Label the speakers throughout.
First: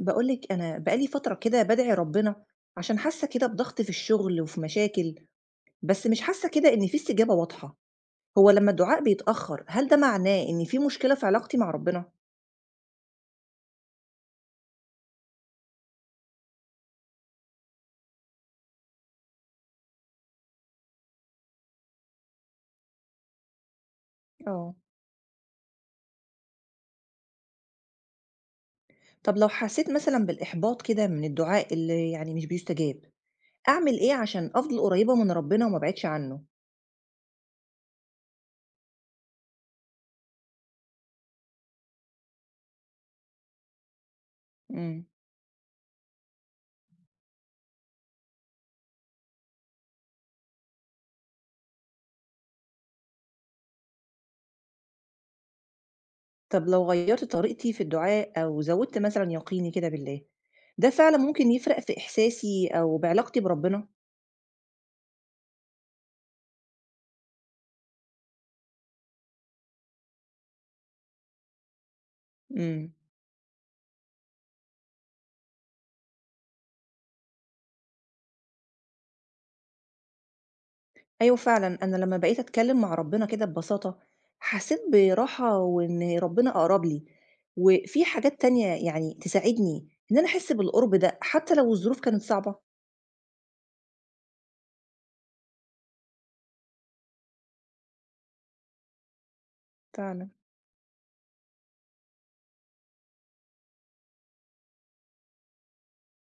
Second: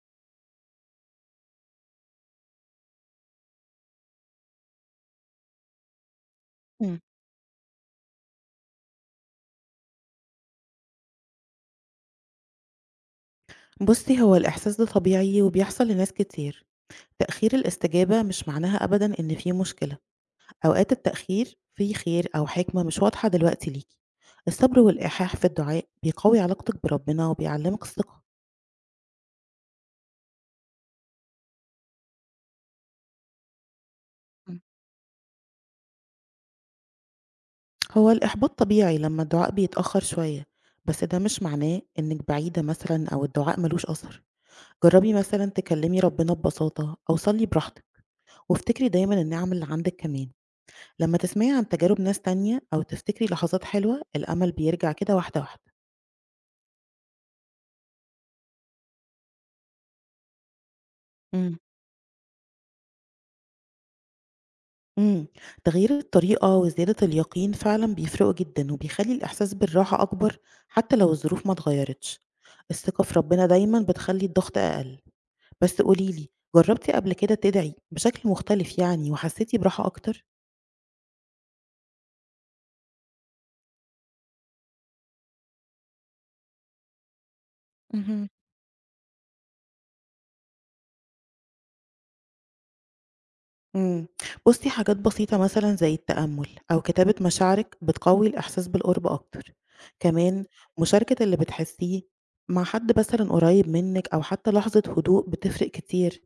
Speaker 1: باقول لِك أنا بقى لي فترة كده بادعي ربنا عشان حاسة كده بضغط في الشغل وفي مشاكل، بس مش حاسة كده إن في
Speaker 2: إمم.
Speaker 1: استجابة واضحة. هو لمّا الدعاء بيتأخر هل ده معناه إن في مشكلة في علاقتي مع ربنا؟
Speaker 2: بُصّي، هو الإحساس ده طبيعي وبيحصل لناس كتير. تأخير الاستجابة مش معناها أبدًا إن في مشكلة، أوقات التأخير فيه خير أو حكمة مش واضحة دلوقتي ليكِ.
Speaker 1: آه.
Speaker 2: الصبر والإلحاح في الدعاء بيقوي علاقتِك بربنا وبيعلّمِك الثقة.
Speaker 1: طب لو حسيت مثلًا بالإحباط كده من الدعاء اللي مش بيستجاب، أعمل إيه عشان
Speaker 2: إمم.
Speaker 1: أفضل قريبة من ربنا وما أبعدش عنه؟
Speaker 2: هو الإحباط طبيعي لمّا الدعاء بيتأخر شوية، بس ده مش معناه إنِّك بعيدة مثلًا أو الدعاء ما لوش أثر.
Speaker 1: إمم.
Speaker 2: جرّبي مثلًا تكلّمي ربنا ببساطة أو صلّي براحتِك، وافتكري دايمًا النِّعَم اللي عندِك كمان. لمّا تسمعي عن تجارب ناس تانية أو تفتكري لحظات حلوة، الأمل بيرجع كده واحدة واحدة.
Speaker 1: طب لو غيّرت طريقتي في الدعاء أو زوّدت مثلًا يقيني كده بالله، ده فعلًا ممكن
Speaker 2: إمم.
Speaker 1: يفرق في إحساسي أو بعلاقتي بربنا؟
Speaker 2: إمم، تغيير الطريقة وزيادة اليقين فعلًا بيفرقوا جدًا، وبيخلّي الإحساس بالراحة أكبر حتى لو الظروف ما اتغيرتش.
Speaker 1: إمم.
Speaker 2: الثقة في ربنا دايمًا بتخلّي الضغط أقل. بس قولي لي، جربتِ قبل كده تدعي بشكل مختلف يعني وحسيتِ براحة أكتر؟
Speaker 1: أيوه فعلًا، أنا لمّا بقيت أتكلّم مع ربنا كده ببساطة، حسّيت براحة وإن ربنا أقرب لي، وفي
Speaker 2: اهم.
Speaker 1: حاجات تانية تساعدني إن أنا أحس بالقرب ده، حتى لو الظروف كانت صعبة.
Speaker 2: إمم. بُصّي، حاجات بسيطة مثلًا زي التأمُّل أو كتابة مشاعرِك بتقوّي الإحساس بالقرب أكتر.
Speaker 1: فعلًا.
Speaker 2: كمان مشاركة اللي بتحسّيه مع حد مثلًا قريب منِّك أو حتى لحظة هدوء بتفرق كتير.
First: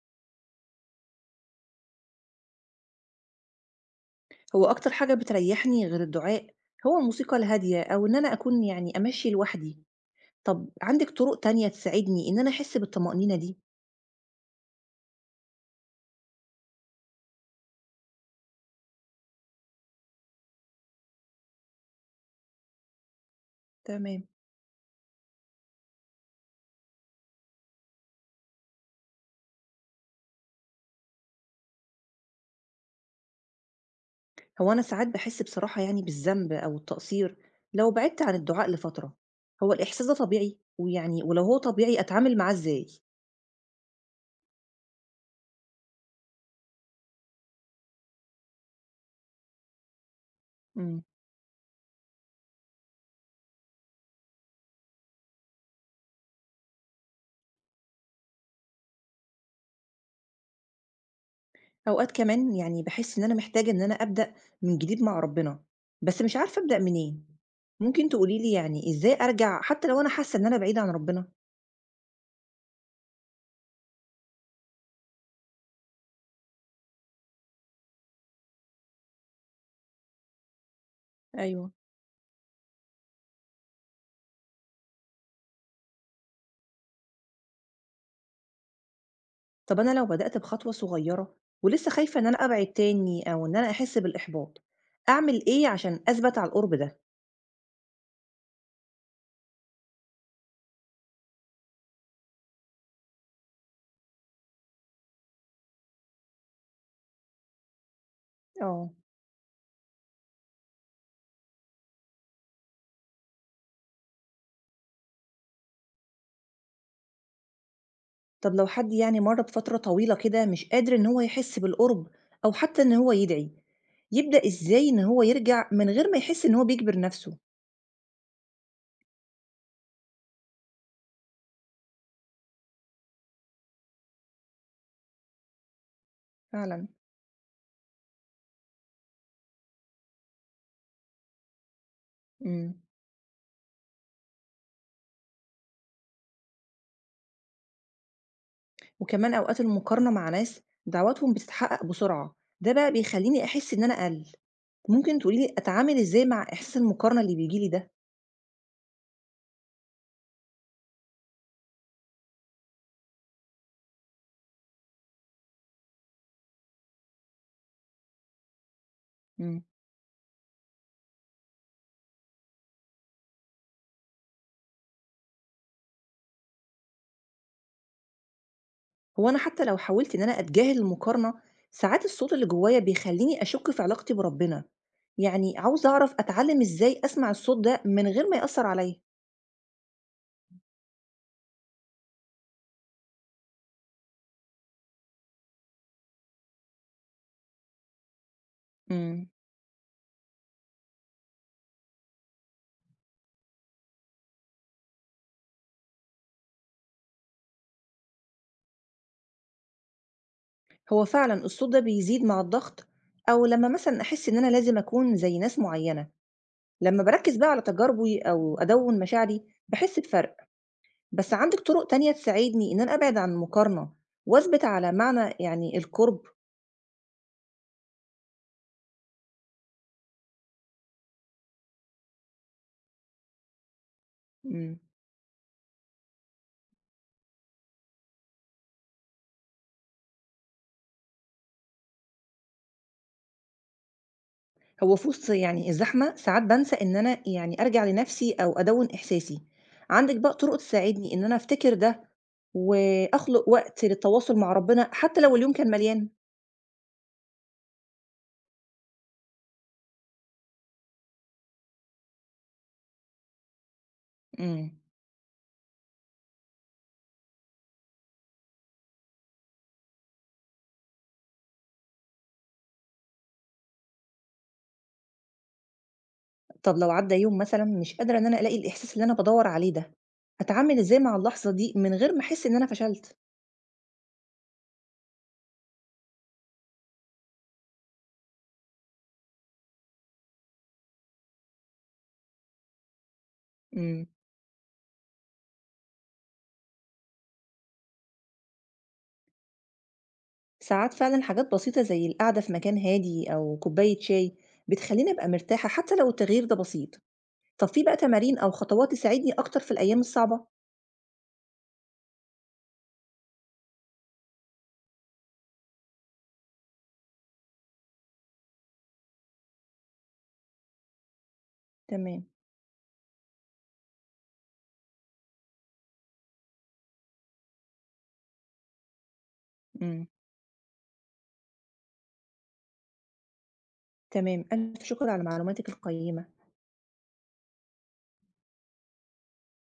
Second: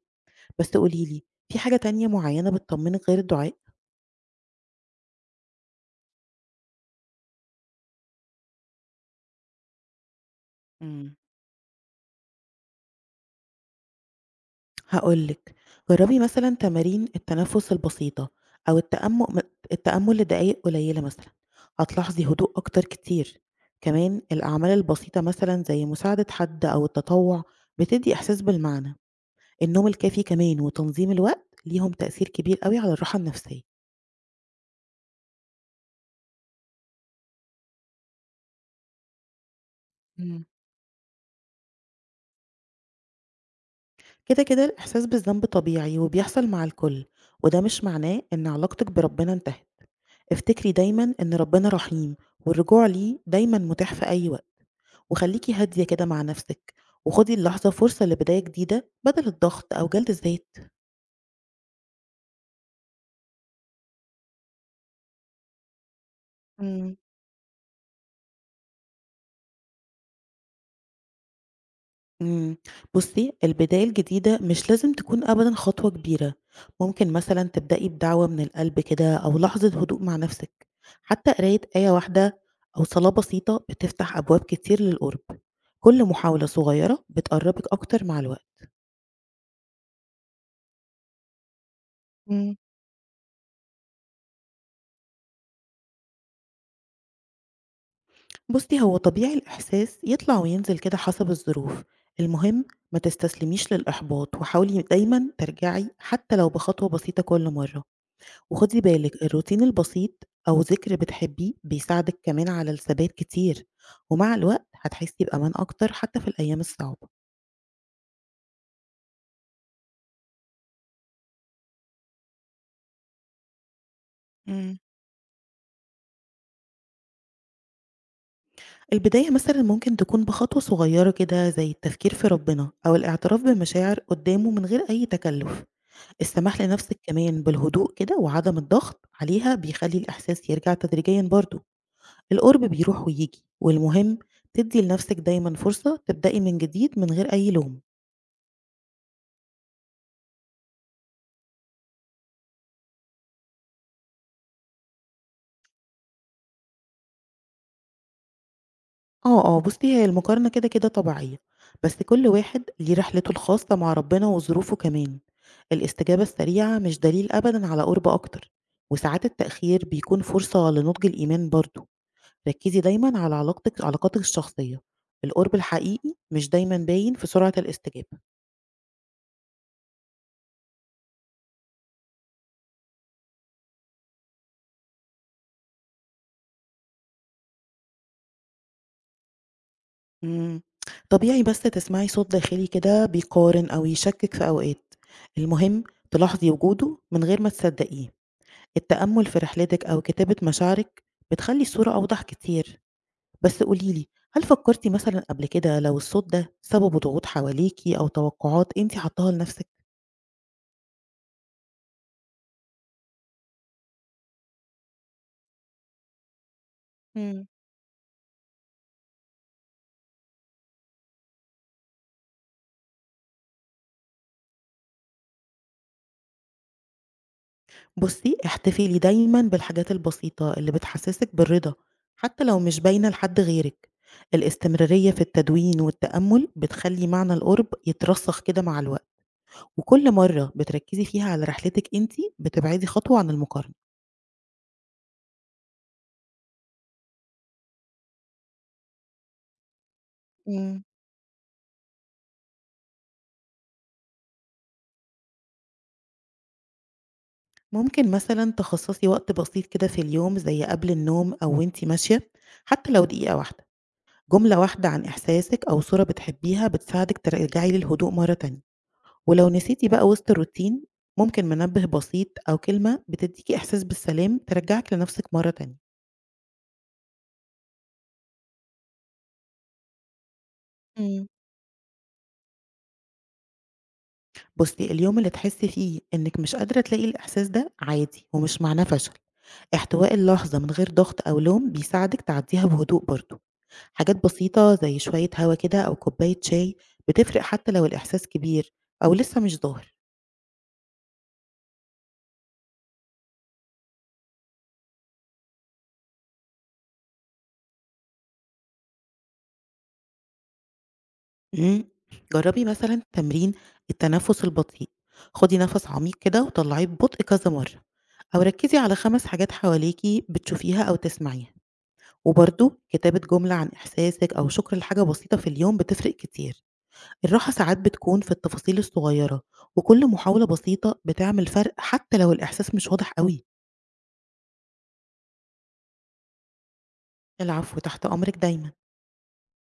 Speaker 2: بس قولي لي، في حاجة تانية معيّنة بتطمّنِك غير الدعاء؟
Speaker 1: هو أكتر حاجة بتريّحني غير الدعاء، هو الموسيقى الهادية أو إن أنا أكون أمشّي لوحدي. طَب عندِك
Speaker 2: إمم.
Speaker 1: طُرق تانية تساعدني إن أنا أحس بالطمأنينة دي؟
Speaker 2: هاقول لِك، جرّبي مثلًا تمارين التنفس البسيطة أو التأمُّل لدقايق قليلة مثلًا، هتلاحظي هدوء أكتر كتير، كمان
Speaker 1: تمام.
Speaker 2: الأعمال البسيطة مثلًا زي مساعدة حد أو التطوُّع بتدّي إحساس بالمعنى، النوم الكافي كمان وتنظيم الوقت ليهم تأثير كبير أوي على الراحة النفسية.
Speaker 1: هو أنا ساعات بحس بصراحة بالذنب أو التقصير لو بعدت عن الدعاء لفترة، هو الإحساس ده
Speaker 2: إمم.
Speaker 1: طبيعي ولو هو طبيعي أتعامل معاه إزاي؟
Speaker 2: كده، الإحساس بالذنب طبيعي وبيحصل مع الكل، وده مش معناه إن علاقتِك بربنا انتهت، افتكري
Speaker 1: مم.
Speaker 2: دايمًا إن ربنا رحيم والرجوع ليه دايمًا متاح في أي وقت. وخلّيكِ هادية كده مع نفسِك، وخُدي اللحظة فرصة لبداية جديدة بدل الضغط أو جلد الذات.
Speaker 1: أوقات كمان بحس إن أنا محتاجة إن أنا أبدأ من جديد مع ربنا، بس مش عارفة أبدأ
Speaker 2: إمم.
Speaker 1: منين. ممكن تقوليلي إزاي أرجع حتى لو أنا حاسة إن أنا بعيدة عن ربنا؟
Speaker 2: إمم، بُصّي البداية الجديدة مش لازم تكون أبدًا خطوة كبيرة، ممكن مثلًا تبدئي بدعوة من القلب كده أو لحظة هدوء مع نفسِك، حتى قراية
Speaker 1: ايوه.
Speaker 2: آية واحدة أو صلاة بسيطة بتفتح أبواب كتير للقرب، كل محاولة صغيرة بتقرّبِك أكتر مع الوقت.
Speaker 1: طب أنا لو بدأت بخطوة صغيرة ولسه خايفة إن أنا
Speaker 2: إمم.
Speaker 1: أبعد تاني أو إن أنا أحس بالإحباط، أعمل إيه عشان أثبت على القرب ده؟
Speaker 2: بُصّي، هو طبيعي الإحساس يطلع وينزل كده حسب الظروف، المهم ما تستسلميش للإحباط وحاولي دايمًا ترجعي حتى لو بخطوة بسيطة كل مرّة، وخُدي
Speaker 1: اه.
Speaker 2: بالِك الروتين البسيط أو ذكر بتحبيه بيساعدِك كمان على الثبات كتير، ومع الوقت هتحسّي بأمان أكتر حتى في الأيام الصعبة.
Speaker 1: طب لو حد مر بفترة طويلة كده مش قادر إن هو يحس بالقرب أو حتى إن هو يدعي، يبدأ
Speaker 2: إمم.
Speaker 1: إزاي إن هو يرجع من غير ما يحس إن هو بيجبر نفسه؟
Speaker 2: البداية مثلًا ممكن تكون بخطوة صغيّرة كده زي التفكير في ربنا أو الاعتراف بمشاعر قدّامه من غير أي تكلُّف. السماح
Speaker 1: فعلا.
Speaker 2: لنفسِك كمان بالهدوء كده وعدم الضغط عليها بيخلّي الإحساس يرجع تدريجيًا برضه، القُرب
Speaker 1: امم.
Speaker 2: بيروح وييجي، والمهم تدّي لنفسِك دايمًا فرصة تبدئي من جديد من غير أي لوم.
Speaker 1: وكمان أوقات المقارنة مع ناس دعواتهم بتتحقق بسرعة، ده بقى بيخليني أحس إن أنا أقل. ممكن تقوليلي أتعامل إزاي مع إحساس المقارنة اللي بيجيلي ده؟
Speaker 2: بُصّي هي المقارنة كده، طبيعية، بس كل واحد ليه رحلته الخاصة مع ربنا وظروفه كمان، الاستجابة السريعة مش دليل أبدًا على قُرب أكتر، وساعات
Speaker 1: امم.
Speaker 2: التأخير بيكون فرصة لنضج الإيمان برضه. ركّزي دايمًا على علاقاتِك الشخصية، القُرب الحقيقي مش دايمًا باين في سرعة الاستجابة.
Speaker 1: هو أنا حتى لو حاولت إن أنا أتجاهل المقارنة، ساعات الصوت اللي جوايا بيخليني أشك في علاقتي بربنا. عاوزة أعرف أتعلم إزاي أسمع الصوت ده من غير ما يأثر عليا.
Speaker 2: إمم. طبيعي بس تسمعي صوت داخلي كده بيقارن أو يشكِّك في أوقات، المهم تلاحظي وجوده من غير ما تصدقيه. التأمُّل
Speaker 1: إمم.
Speaker 2: في رحلتِك أو كتابة مشاعرِك بتخلّي الصورة أوضح كتير. بس قولي لي، هل فكّرتِ مثلًا قبل كده لو الصوت ده سببه ضغوط حواليكِ أو توقعات أنتِ حاطاها لنَفْسِك؟
Speaker 1: هو فعلًا الصوت ده بيزيد مع الضغط أو لمّا مثلًا أحس إن أنا لازم أكون زي ناس معيّنة. لمّا باركّز
Speaker 2: إمم.
Speaker 1: بقى على تجاربي أو أدوّن مشاعري، باحس بفرق. بس عندِك طرق تانية تساعدني إن أنا أبعد عن المقارنة وأثبت على معنى القُرب؟
Speaker 2: بُصّي، احتفلي دايمًا بالحاجات البسيطة اللي بتحسسِك بالرضا، حتى لو مش باينة لحد غيرِك.
Speaker 1: إمم.
Speaker 2: الاستمرارية في التدوين والتأمل بتخلّي معنى القرب يترسخ كده مع الوقت، وكل مرة بتركزي فيها على رحلتِك أنتِ، بتبعدي خطوة عن المقارنة.
Speaker 1: هو في وسط الزحمة ساعات بانسى إن أنا أرجع لنَفْسي أو أدوّن إحساسي. عندِك بقى طرق
Speaker 2: إمم.
Speaker 1: تساعدني إن أنا أفتكر ده وأخلق وقت للتواصل مع ربنا حتّى لو اليوم كان مليان؟
Speaker 2: ممكن مثلًا تخصصي وقت بسيط كده في اليوم زي قبل النوم أو وأنتِ ماشية، حتى لو دقيقة واحدة. جملة
Speaker 1: إمم.
Speaker 2: واحدة عن إحساسِك أو صورة بتحبيها بتساعدِك ترجعي للهدوء مرة تانية. ولو نسيتِ بقى وسط الروتين، ممكن منبه بسيط أو كلمة بتدّيكِ إحساس بالسلام ترجّعِك لنفسِك مرّة تانية.
Speaker 1: طب لو عدّى يوم مثلًا مش قادرة إن أنا ألاقي الإحساس اللي أنا بادوّر عليه ده، أتعامل إزاي مع
Speaker 2: إمم.
Speaker 1: اللحظة دي من غير ما أحس إن أنا فشلت؟
Speaker 2: بُصّي، اليوم اللي تحسّي فيه إنِّك مش قادرة تلاقي الإحساس ده عادي ومش معناه فشل، احتواء اللحظة من غير ضغط أو لوم بيساعدِك تعدّيها بهدوء برضه.
Speaker 1: إمم.
Speaker 2: حاجات بسيطة زي شوية هوا كده أو كوباية شاي بتفرق حتى لو الإحساس كبير أو لسه مش ظاهر.
Speaker 1: ساعات فعلًا حاجات بسيطة زي القعدة في مكان هادي أو كوباية شاي بتخلّيني أبقى مرتاحة حتى لو التغيير ده بسيط. طب في بقى تمارين أو خطوات تساعدني أكتر في الأيام الصعبة؟
Speaker 2: إمم، جرّبي مثلًا تمرين التنفس البطيء، خدي نفس عميق كده وطلّعيه ببطء كذا مرّة، أو ركّزي على 5 حاجات حواليكِ بتشوفيها أو تسمعيها،
Speaker 1: تمام.
Speaker 2: وبرضه كتابة جملة عن إحساسِك أو شكر لحاجة بسيطة في اليوم بتفرق كتير، الراحة ساعات بتكون في التفاصيل الصغيّرة، وكل
Speaker 1: إمم.
Speaker 2: محاولة بسيطة بتعمل فرق حتى لو الإحساس مش واضح أوي.
Speaker 1: تمام. ألف شكر على معلوماتِك القيّمة.
Speaker 2: العفو، تحت أمرِك دايمًا.